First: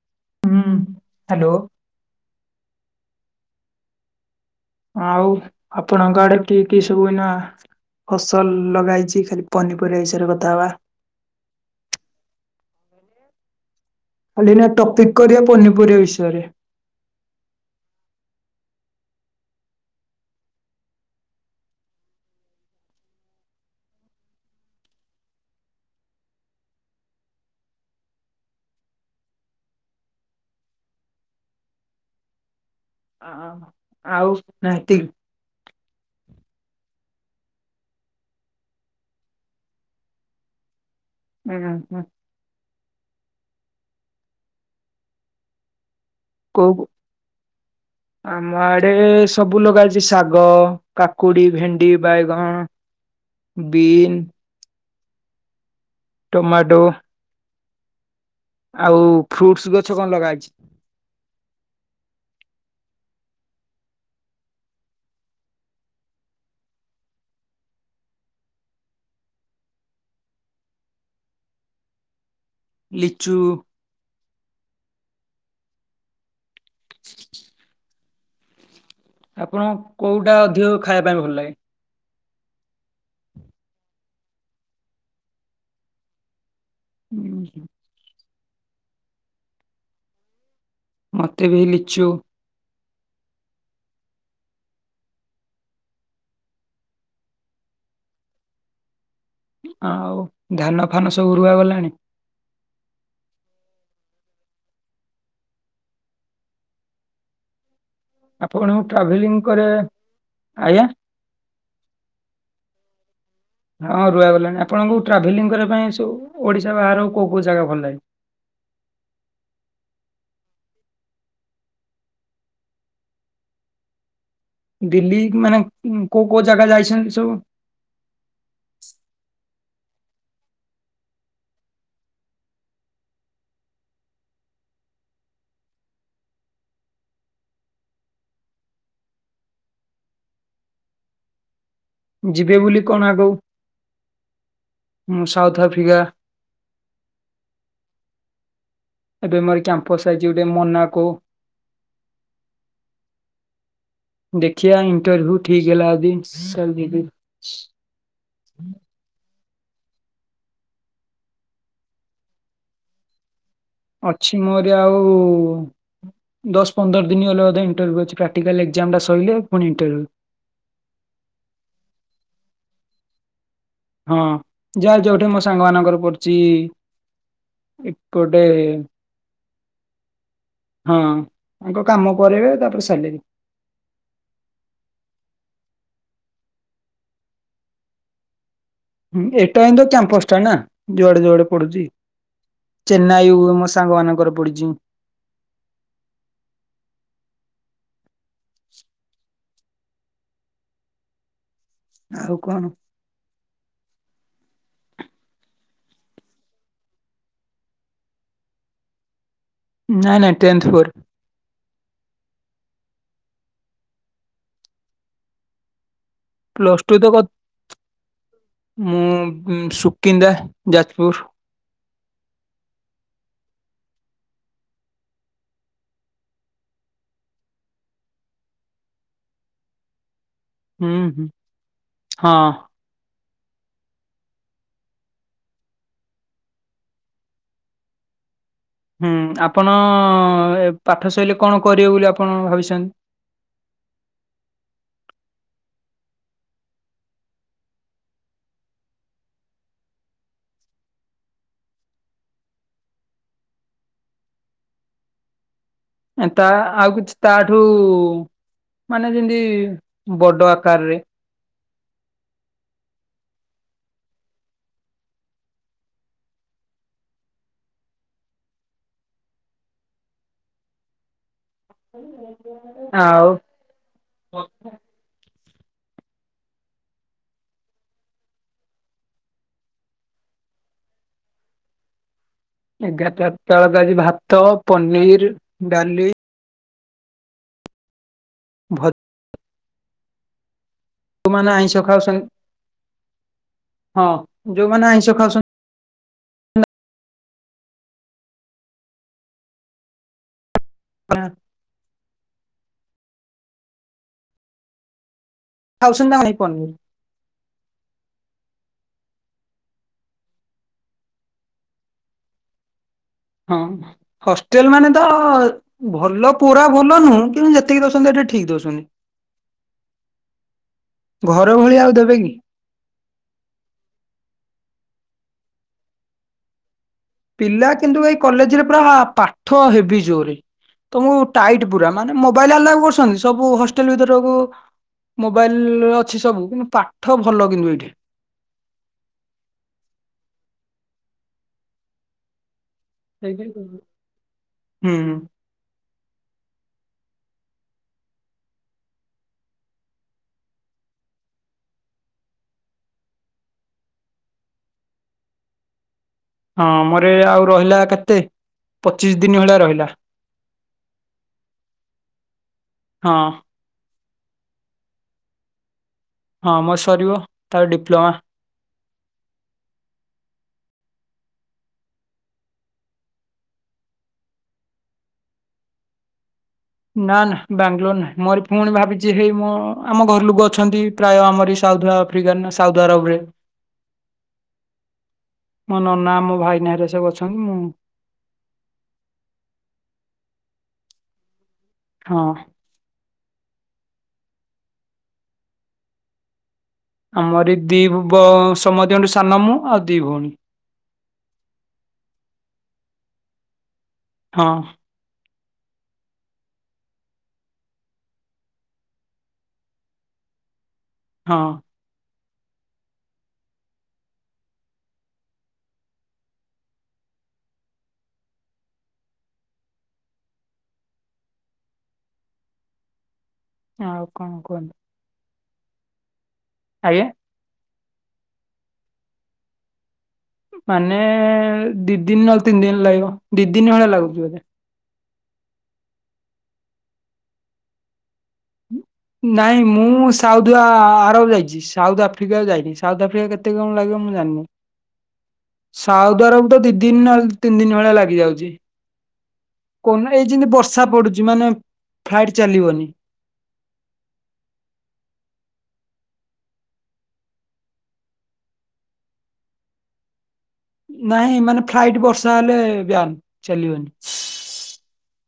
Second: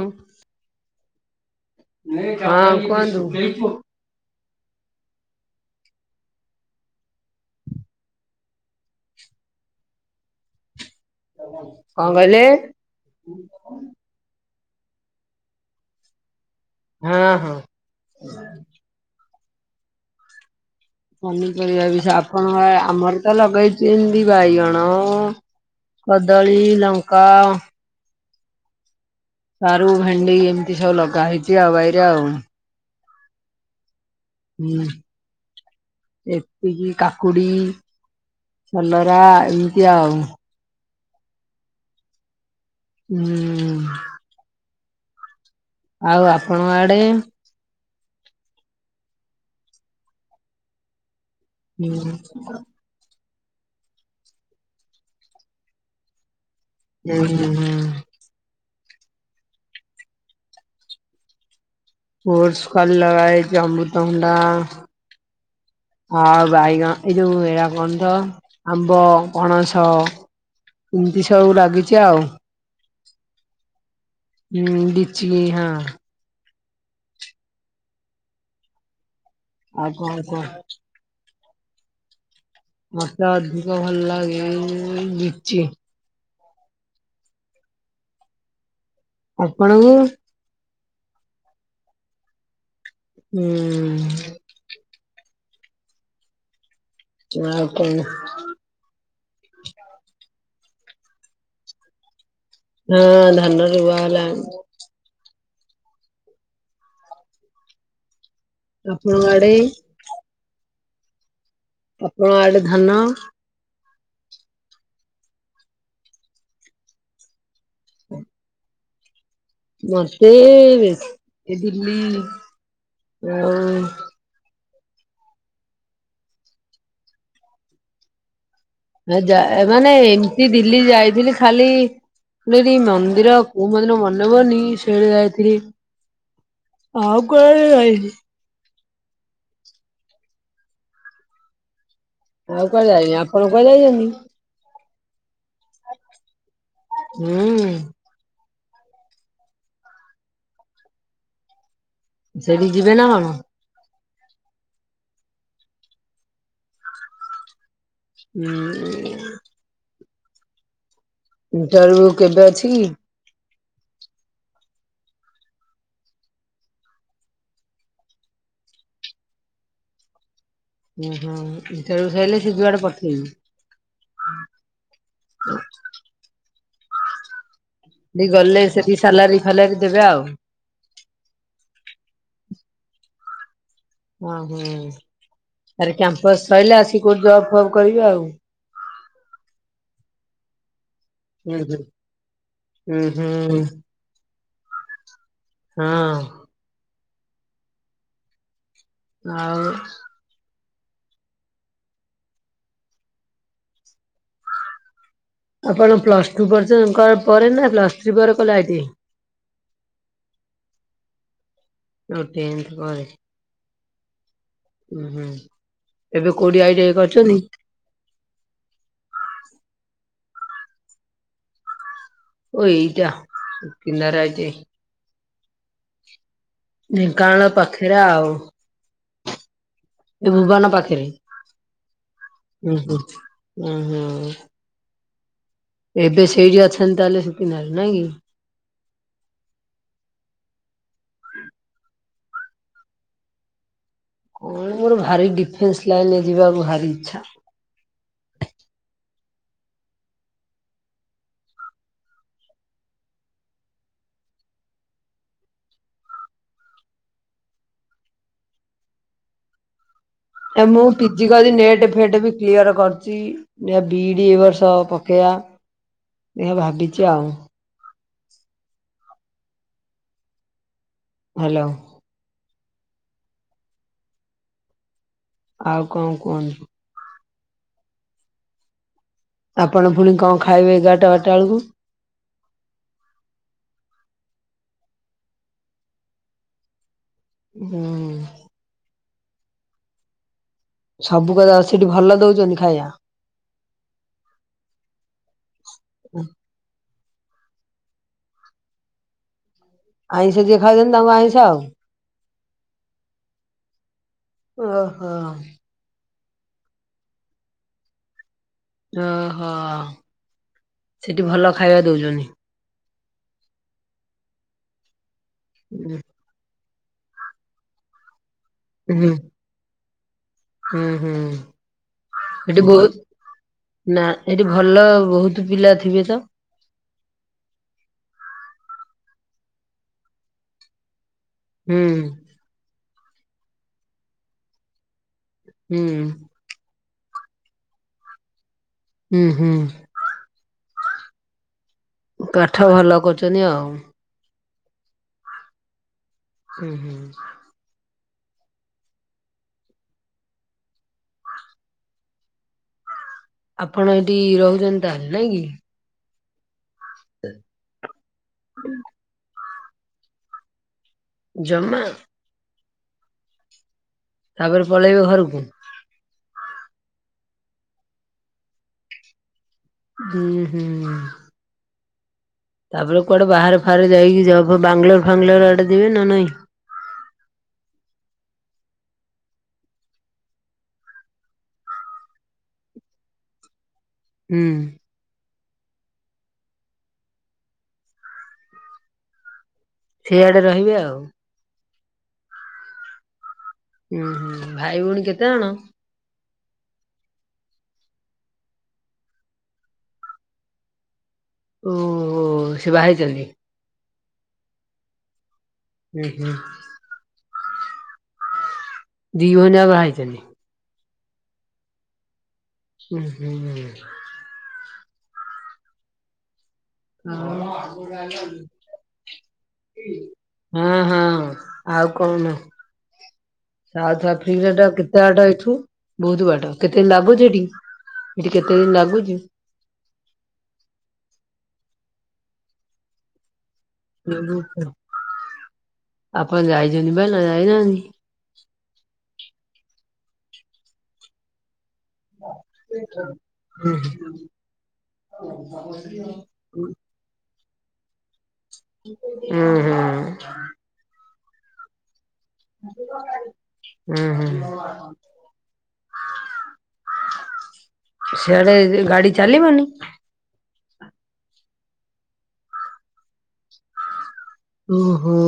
ହଁ। ହୁଁ ହ୍ୟାଲୋ। ହଁ କୁହନ୍ତୁ? ଆଉ ଆପଣଙ୍କ ଆଡେ କି କି ସବୁ ଏନା ଫସଲ ଲଗା ହେଇଛି ଖାଲି ପନିପରିବା ହିସାବରେ କଥା ହବା। କଣ କହିଲେ? [inaudible] କାଲି ନା ଟପିକ୍ କରିବା ପନିପରିବା ବିଷୟରେ। ହଁ ହଁ। ପନିପରିବା ବିଷ ଆପଣଙ୍କ ଆମର ତ ଲଗେଇଛି ଏମତି ବାଇଗଣ। କଦଳୀ, ଲଙ୍କା। ସାରୁ, ଭେଣ୍ଡି ଏମିତି ସବୁ ଲଗା ହେଇଛି ଆଉ ବାଇରେ ଆଉ। ଅ ଆଉ ହୁଁ। ନାତି ଏତିକି କାକୁଡି, କଲରା ଏମିତି ଆଉ। ହୁଁ ହୁଁ। ହୁଁ। ହୁଁ। ଆଉ କୋଉ ଆପଣଙ୍କ ଆଡେ? ଆମ ଆଡେ ସବୁ ଲଗା ଅଛି ଶାଗ, କାକୁଡି। ଭେଣ୍ଡି, ହୁଁ ବାଇଗଣ, ବିନ। ଟମାଟୋ। ହୁଁ ହୁଁ ହୁଁ। ଆଉ ଫ୍ରୁଟସ ଗଛ କଣ ଲଗାଛି? ଓୋଡଷ ଖାଲି ଲଗାଇଛି ଆମ୍ବୁତ ଭଣ୍ଡା। ଆଉ ବାଇଗଣ ଏଇ ଯୋଉ ଏରା କଣ ତ? ଆମ୍ବ, ପଣସ ଏମିତି ସବୁ ଲାଗିଛି ଆଉ। ଲିଚୁ। ହୁଁ ଲିଚ ହଁ। ଆପଣ ଆଉ କଣ କୋଉଟା କୁହ? ଅଧିକ ଖାଇବା ପାଇଁ ଭଲ ଲାଗେ। ମତେ ଅଧିକ ଭଲ ଲାଗେ ବିଛି। ହୁଁ ହୁଁ ଆପଣଙ୍କୁ? ମତେ ବି ହେଇ ଲିଚୁ। ହୁଁ ଆଉ କଣ ଆଉ ଧାନ ଫାନ ସବୁ ରୁଆ ଗଲାଣି। ହଁ ଧାନ ରୁ ବା ହେଲାଣି। ଆପଣ ଆପଣଙ୍କ ଟ୍ରାଭେଲିଂ ଆଡେ କରେ। ଆଜ୍ଞା। ଆପଣ ଆଡେ ଧାନ ହଁ ରୁଆଗଲାଣି। ଆପଣଙ୍କୁ ଟ୍ରାଭେଲିଂ କରିବା ପାଇଁ ସବୁ ଓଡ଼ିଶା ବାହାରେ କୋଉ କୋଉ ଜାଗା ଭଲ ଲାଗେ। ହୁ ମତେ ଏ ଦିଲ୍ଲୀ ଆଉ ଦିଲ୍ଲୀ ମାନେ କୋଉ କୋଉ ଜାଗା ଯାଇଛନ୍ତି ସବୁ। ନା ଯା ମାନେ ଏମିତି ଦିଲ୍ଲୀ ଯାଇଥିଲି ଖାଲି - - ଦିଲ୍ଲୀ ମନ୍ଦିର କୋଉ ମନ୍ଦିର ମନେ ପଡୁନି ସେଇଟା ଯାଇଥିଲି। ଆଉ କୁଆଡ଼େ ଯାଇନି। ଯିବେ ଆଉ ବୋଲି କୁଆଡେ କଣ ଯାଇନି। ଆଗକୁ ଆପଣ କୁଆଡେ ଜାଇଚନ୍ତି? ସାଉଥ ଆଫ୍ରିକା ହୁଁ ଏବେ ମୋର କ୍ୟାମ୍ପସ ଆଇଚି ଗୋଟେ ମୋନା କୁ। ସେଠି ଯିବେ ନା କଣ? ଦେଖିବା ଇଣ୍ଟରଭ୍ୟୁ ଠିକ ହେଲା ଯଦି କାଲି ଯିବି। ହୁଁ ଇଣ୍ଟରଭ୍ୟୁ କେବେ ଅଛିି କି? ଅଛି ମୋରି ଆଉ ଦଶ ପନ୍ଦର ଦିନ ହେଲା ବୋଧେ ଇଣ୍ଟରର୍ଭିୟୁ ଅଛି ପ୍ରାକ୍ଟିକାଲ ଏକ୍ସାମ ଟା ସଇଲେ ପୁଣି ଇଣ୍ଟରର୍ଭିୟୁ। ଓ ହୋ ଇଣ୍ଟରର୍ଭିୟୁ ସାରିଲେ ସେ ଯୁଆଡେ ପଠେଇବେ। ହଁ ଯାହା ଯୋଉଠି ମୋ ସାଙ୍ଗ ମାନଙ୍କର ପଡୁଚି। ହେଠୀ ଗଲେ ସେଠି ସାଲାରୀ ଫାଲାରୀ ଦେବେ ଆଉ। ହଁ ତାଙ୍କ କାମ କରାଇବେ ତାପରେ ସାଲେରୀ। ଓ ହୋ ତାପରେ କ୍ୟାମ୍ପସ ସଇଲେ ଆସିକି କୋଜ ଦେବାକୁ କହିବି ଆଉ। ହୁଁ ଏଟା ହିଁ ତ କ୍ୟାମ୍ପସ ଟା ନା। ଯୁଆଡେ ଯୁଆଡେ ହୁଁ ହୁଁ। ପଡୁଚି ଉଁ ଚେନ୍ନାଇ ହୁଁ ମୋ ସାଙ୍ଗ ମାନଙ୍କର ପଡିିଚି। ହଁ ଆଉ ଆଉ କଣ? ଆପଣ ପ୍ଲସ୍ ଟୁ ପର୍ଯ୍ୟନ୍ତ କ ପରେ ନା ପ୍ଲସ୍ ଥ୍ରୀ ପରେ ଖୋଲା ହେଇଚି। ନାଇଁ ନାଇଁ ଟେନଥ ପରେ। ଓ ଟେନଥ ପରେ। ଓ ହ ଏବେ କୋଉଠି I plus T I two ତ କ- କରିଚନ୍ତି। ମୁଁ ସୁକିନ୍ଦା ଯାଜପୁର। ଓ ଏଇଟା ସୁକିନ୍ଦା ରେ ଆଇ ଟି ଆଇ। ଢେଙ୍କାନାଳ ପାଖରେ ଆଉ। ଏ ଭୁବନ ହୁଁ ପାଖରେ। ହୁଁ ହଁ ହୁଁ ହୁଁ ହୁଁ ହୁଁ ଏବେ ସେଇଠି ଅଛନ୍ତି ତାହେଲେ ସୁକିନ୍ଦା ରେ ନାଇଁ କି? ହୁଁ ଆପଣ ଏ ପାଠ ସଇଲେ କଣ କରିବେ ବୋଲି ଆପଣ ଭାବିଛନ୍ତି? କଣ ମୋର ଭାରି ଡିଫେନ୍ସ ଲାଇନ ରେ ଯିବାକୁ ଭାରି ଇଚ୍ଛା। ଏନ୍ତା, ଆଉ କିଛି ତାଠୁ ମାନେ ଯେମିତି ବଡ ଏ ମୁଁ ଆକାରରେ ପି ପିଜି କରି ନେଟ୍ ଫେଟ୍ ବି କ୍ଲିୟର କରୁଛି, ଦେଖିଆ ବିଇଡି ଏ ବର୍ଷ ପକେଇବା। ଏହା ଭାବିଛି ଆଉ। ହ୍ୟାଲୋ। ଆଉ ଆଉ କଣ କୁହନ୍ ଆପଣ ପୁଣି କଣ ଖାଇବେ ଏଗାରଟା ବାରଟା ବେଳକୁ? ଏଗାରଟା [unintelligible] ଆଜି ଭାତ, ପନିର, ଡାଲି ହୁଁ। [unintelligible] ସବୁ ଯୋଉମାନେ କଥା ଅଛି, ଆଇଁଷ ହେଠି ଭଲ ଖାଉଛନ୍ତି ଦଉଛନ୍ତି ଖାଇବା? ହଁ, ଯୋଉମାନେ ଆଇଁଷ ଖାଉଛନ୍ତି। ଆଇଁଷ ଯିଏ ଖାଉଛନ୍ତି ତାଙ୍କୁ ଆଇଁଷ ଆଉ। ଓହୋ। [unintelligible] ଓହୋ, ସେଠି ଭଲ ଖାଇବା ଦଉଛନ୍ତି? ହଁ, ହଷ୍ଟେଲ ମାନେ ତ ଭଲ ପୁରା ଭଲନୁହୁ କିନ୍ତୁ ଯେତିକି ଦଉଛନ୍ତି ହେଟା ଠିକ [unintelligible] [unintelligible] ହୁଁ ହୁଁ। ଘର ଭଳିଆ ଆଉ ଦେବେ କି? ଏଠି ବହୁତ, ନା ଏଠି ଭଲ ବହୁତୁ ପିଲା ଥିବେ ତ? ପିଲା କିନ୍ତୁ ଏଇ କଲେଜରେ ପୁରା ପାଠ ହେବି ଜୋରେ। ତମକୁ ଟାଇଟ୍ ହୁଁ ପୁରା, ମାନେ ମୋବାଇଲ ଆଲାଉ କରୁଛନ୍ତି ସବୁ ହଷ୍ଟେଲ ଭିତରକୁ ହୁଁ ମୋବାଇଲ ଅଛି ସବୁ କିନ୍ତୁ ପାଠ ଭଲ କିନ୍ତୁ ଏଇଠି। ହୁଁ ହୁଁ। କାଠ ଭଲ କରୁଛନ୍ତି ଆଉ [unintelligible] ହୁଁ। ହୁଁ ହୁଁ। ଆପଣ ଏଠି ରହୁଛନ୍ତି ତାହେଲେ ନାଇଁ କି? ହଁ ମୋର ଏ ଆଉ ରହିଲା କେତେ ପଚିଶ ଦିନ ଭଳିଆ ରହିଲା। ଜମା ହଁ। ତାପରେ ପଳେଇବେ ଘରୁକୁ? ହଁ ମୋ ସରିବ, ତାର ଡିପ୍ଲୋମା। ହୁଁ ହୁଁ। ତାପରେ କୁଆଡେ ବାହାରେ ଫହାରେ ଯାଇକି ଯବ୍ ଫବ୍ ବାଙ୍ଗଲୋର ଫାଙ୍ଗଲୋର ଆଡେ ଯିବି ନା ନାଇଁ? ନା ନା ବାଙ୍ଗାଲୋର ନାହିଁ ମୋର ଫୁଣି ଭାବିଛି ହେଇ ମୋ ଆମ ଘର ଲୋକ ଅଛନ୍ତି ପ୍ରାୟ ଆମରି ସାଉଥ ଆଫ୍ରିକା ନା ସାଉଦ ଆରବ ରେ। ହୁଁ। ମୋ ନନା ମୋ ଭାଇ ନାଁରେ ସବ ଅଛନ୍ତି, ମୁଁ ସେଇଆଡେ ରହିବି ଆଉ। ହଁ। ଉୁଁ ହୁଁ ଭାଇ ଭଉଣୀ କେତେଜଣ? ଆମରରି ଦି ବ ସମନ୍ତିଅ ଙ୍କ ଠୁ ସାନ ମୁଁ ଆଉ ଦି ଭଉଣୀ। ଊୁଅ ସେ ବାହା ହେଇଛନ୍ତି? ହଁ। ହୁଁ ହୁଁ। ଦି ଭଉଣୀ ଯାକ ବାହା ହେଇଛନ୍ତି? ହଁ। ହୁଁ ହୁଁ। [inaudible] ହଁ ହଁ ଆଉ କହୁନ। ଆଉ ସାଉଥ କଣ ଆଫ୍ରିକା ଟା କୁହନ୍ତୁ କେତେ ବାଟା ଏଠୁ ବହୁତ ବାଟ, କେତେ ଆଜ୍ଞା ଲାଗୁଛି ଏଠି? ଏଠି କେତେ ଦିନ ଲାଗୁଛି? ମାନେ ଦି ଦିନ ନହେଲେ ତିନି ଦିନ ଲାଗିବ। ଦି ଦିନି ଖଣ୍ଡେ ଲାଗି [unintelligible] ଆପଣ ଯାଇଛନ୍ତି ବା ନାଁ ଯାଇନାହାଁନ୍ତି। ନାଇଁ ମୁଁ ସାଉଦୁଆ ଆରବ ଯାଇଛି। ସାଉଥ ଆଫ୍ରିକା ଯାଇନି, ସାଉଥ ଆଫ୍ରିକା କେତ ହୁଁ କଣ ଲାଗିବ ମୁଁ ଜାଣିନି। [inaudible] କହିବୁ ତ ଦି ଦିନ ନହେଲେ ତିନି ଦିନ ଭଳିଆ ଲାଗି ଯାଉଛି। ଉଁ ହୁଁ। କଅନା ଏଇ ଯେମିତି ବର୍ଷା ପଡୁଛି ମାନେ ଫ୍ଲାଇଟ ଚାଲିବନି। ଉଁ ହୁଁ। ସିଆଡେ ଗାଡି ଚାଲିବନି। ନାଇଁ ମାନେ ଫ୍ଲାଇଟ ବର୍ଷା ହେଲେ ବ୍ୟାନ୍ ଚାଲିିବନି। ଓହୋ।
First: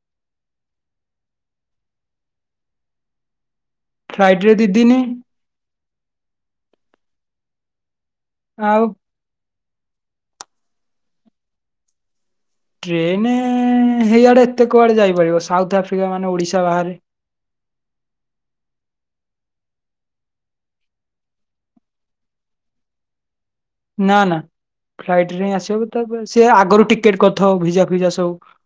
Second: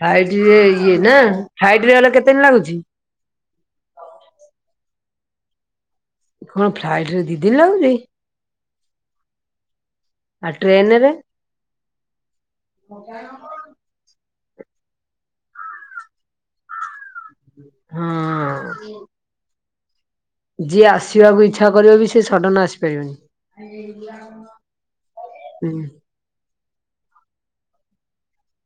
ଫ୍ଲାଇଟ ଇଏ ନା ଫ୍ଲାଇଟ ରେ ଗଲେ କେତେଦିନ ଲାଗୁଛି? ଫ୍ଲାଇଟରେ ଦି ଦିନି। କଣ ଫ୍ଲାଇଟରେ ଦି ଦିନି ଲାଗୁଛି। ଆଉ। ଆଉ ଟ୍ରେନ୍ ରେ। ଟ୍ରେନ ହେଇଆଡ଼େ ଏତେ କୁଆଡ଼େ ଯାଇପାରିବ, ସାଉଥ୍ ଆଫ୍ରିକା ମାନେ ଓଡ଼ିଶା ବାହାରେ। ହଁ ଅ। ଯିଏ ଆସିବାକୁ ଇଚ୍ଛା କରିବ ବି ସେ ସଡ଼ନ ଆସିପାରିବନି। ନା ନା ଫ୍ଲାଇଟ ରେ ହିଁ ହୁଁ ଆସିବ ତ ସିଏ ଆଗରୁ ଟିକେଟ କରିଥିବ ଭିଜା ଫିଜା ସବୁ।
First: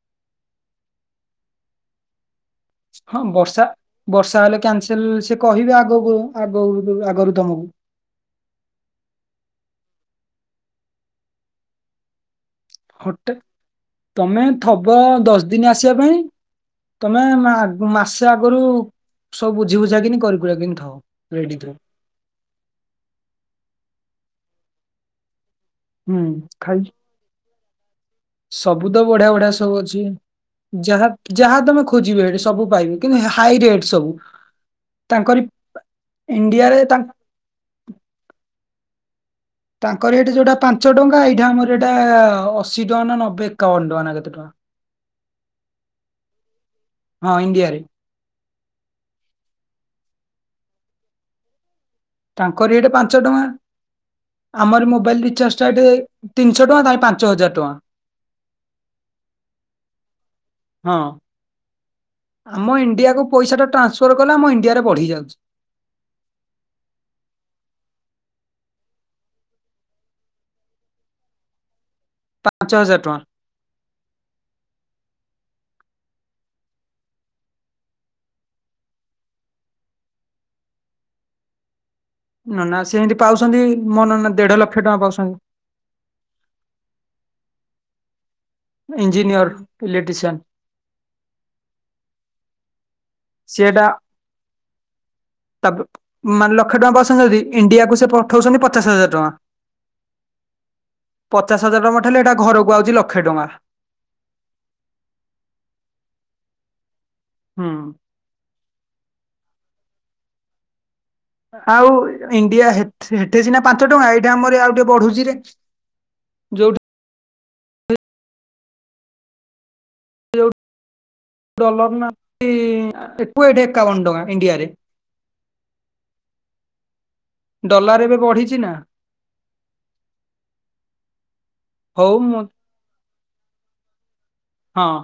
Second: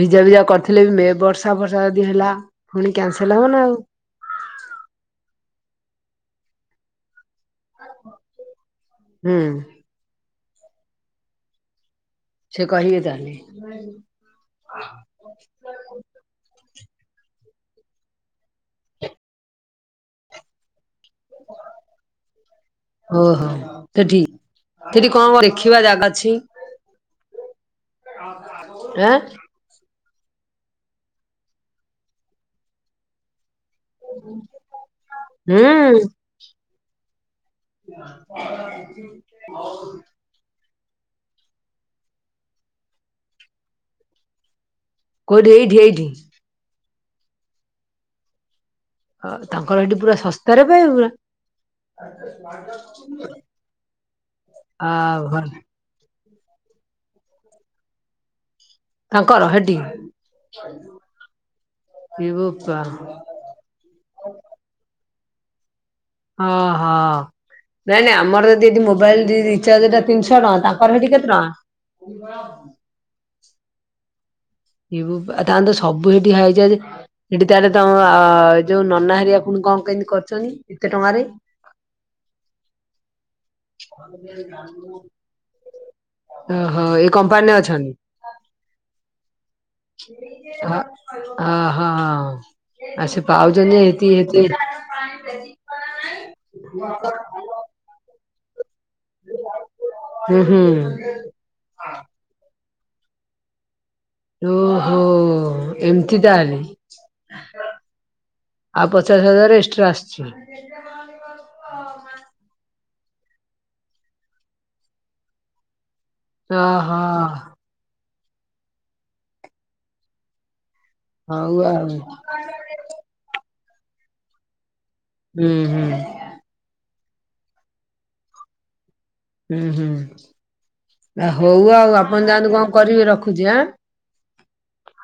ଭିଜା ଭିଜା କରିଥିଲେ ବି ମେ ବର୍ଷା ବର୍ଷା ଯଦି ହେଲା। ପୁଣି ହଁ କ୍ୟାନସେଲ ହବ ନା ବର୍ଷା ଆଉ। ବର୍ଷା ହେଲେ କ୍ୟାନ୍ସେଲ୍ ସେ କହିବେ ଆଗକୁ ଆଗ ଆଗରୁ ତମକୁ। ହୁଁ। ସେ କହିବେ ହୋଟେ ତାହେଲେ ତମେ ଥବ ଦଶ ଦିନି ଆସିବା ପାଇଁ। ତମେ ମା ମାସେ ଆଗରୁ ସବୁ ବୁଝି ବୁଝା କିନି କରିି କୁରା କି ଥବ ରେଡି ଥିବ। ଓହୋ ସେ ଠିକ୍ ସେଠି କଣ କରିବ। ହୁଁ ଖାଇ। ସବୁ ତ ଆଁ ବଢିଆ ବଢିଆ ସବୁ ଅଛି ଯାହା ଯାହା ତମେ ଖୋଜିବ ଏଠି ସବୁ ପାଇବେ କିନ୍ତୁ ହାଇରେଟ୍। ସବୁ ତାଙ୍କରି ହୁଁ ଇଣ୍ଡିଆରେ ତାଙ୍କ। [inaudible] ତାଙ୍କର ହେଠି ଯୋଉଟା ପାଞ୍ଚ ଟଙ୍କା ଏଇଠି ଆମର ଏଇଟା-ଆ-ଆ ଅଶୀ ଟଙ୍କା ନା ନବେ ଏକାବନ ଟଙ୍କା ନା କେତେ ଟଙ୍କା। କୋଉଠି ଏଇଠି-ଏଇଠି? ହଁ ଇଣ୍ଡିଆରେ। ହଁ ତାଙ୍କର ହେଇଠି ପୁରା ଶସ୍ତାରେ ପାଇବୁ ପୁରା। ତାଙ୍କର ହେଠି ପାଞ୍ଚ ଟଙ୍କା ଆମର ଆ ମୋବାଇଲ ଭଲ ରିଚାର୍ଜଟା ଏଠି ତିନିଶହ ଟଙ୍କା, ତାଙ୍କର ପାଞ୍ଚ ହଜାର ଟଙ୍କା। ତାଙ୍କର ହେଠି? ହଁ। ଏ ଆମ ବୋପା ଇଣ୍ଡିଆକୁ ପଇସାଟା ଟ୍ରାନ୍ସଫର କଲେ ଆମ ଇଣ୍ଡିଆରେ ବଢି ଯାଉଛି। ଅ-ହ। ନାଇଁ-ନାଇଁ ଆମର ଯଦି ଏଠି ମୋବାଇଲ ରି-ଇ-ରିଚାର୍ଜଟା ତିନିଶହ ଟଙ୍କା ତାଙ୍କର ସେଠି କେତେ ଟଙ୍କା? ପାଞ୍ଚ ହଜାର ଟଙ୍କା। ଏ ବୋପା ତାଙ୍କର ସବୁ ସେଠି ହାଇଚାର୍ଜେ। ସେଠି ତାହେଲେ ତମ ଆ-ଆ-ଆ ଯୋଉ ନନା ହେରିକା ପୁଣି କଣ କେମିତି କରୁଛନ୍ତି ଏତେ ଟଙ୍କାରେ? ନନା ସେ ସେମିତି ପାଉଛନ୍ତି, ମୋ ନନା ଦେଢ ଲକ୍ଷ ଟଙ୍କା ପାଉଛନ୍ତି। ଓହୋ ଏଇ କମ୍ପାନୀରେ ଅଛନ୍ତି? ଇଞ୍ଜିନିୟର। ଇଲେକ୍ଟ୍ରିସିଆନ୍। ଅ ହଁଅ-ଅ ଆଉ ସେ ପାଉଛନ୍ତି ସିଏଟା, ଏତି ଏତି ତା [inaudible] ମାନେ ଲକ୍ଷେ ଟଙ୍କା ପାଉଛନ୍ତି ଯଦି ଇଣ୍ଡିଆକୁ ସେ ପଠଉଛନ୍ତି ପଚାଶ ହଜାର। ଟଙ୍କା। ହୁଁ ହୁଁ। ପଚାଶ ହଜାର ଟଙ୍କା ପଠେଇଲେ ହେଇଟା ଘରକୁ ଆଉଚି ଲକ୍ଷେ ଟଙ୍କା। ଓ ହୋ-ଓ-ଓ ଏମିତି ତାହେଲେ? ହୁଁ। ଆଉ ପଚାଶ ହଜାର ଏକ୍ସଟ୍ରା ଆସିଛି? [inaudible] ଆଉ ଇଣ୍ଡିଆ ହେଠି ହେଠେଇ ସିନା ପାଞ୍ଚ ଟଙ୍କା ଏଇଠି ଆମର ଆଉ ଟିକେ ବଢୁଛି ରେ ଓ ହ। ଯୋଉ ହଉ ଆଉ ଡଲର ନା [inaudible] ଏଠି ଏକାବନ ଟଙ୍କା ଇଣ୍ଡିଆରେ। ହୁଁ- ହୁଁ। ଡଲାର ଏବେ ବଢିଛି ନା। ଉଁ -ହୁଁ, ହଉ ଆଉ ଆପଣ ଯାଆନ୍ତୁ କଣ କରିବେ ରଖୁଛି ଆଁ। ହଁ।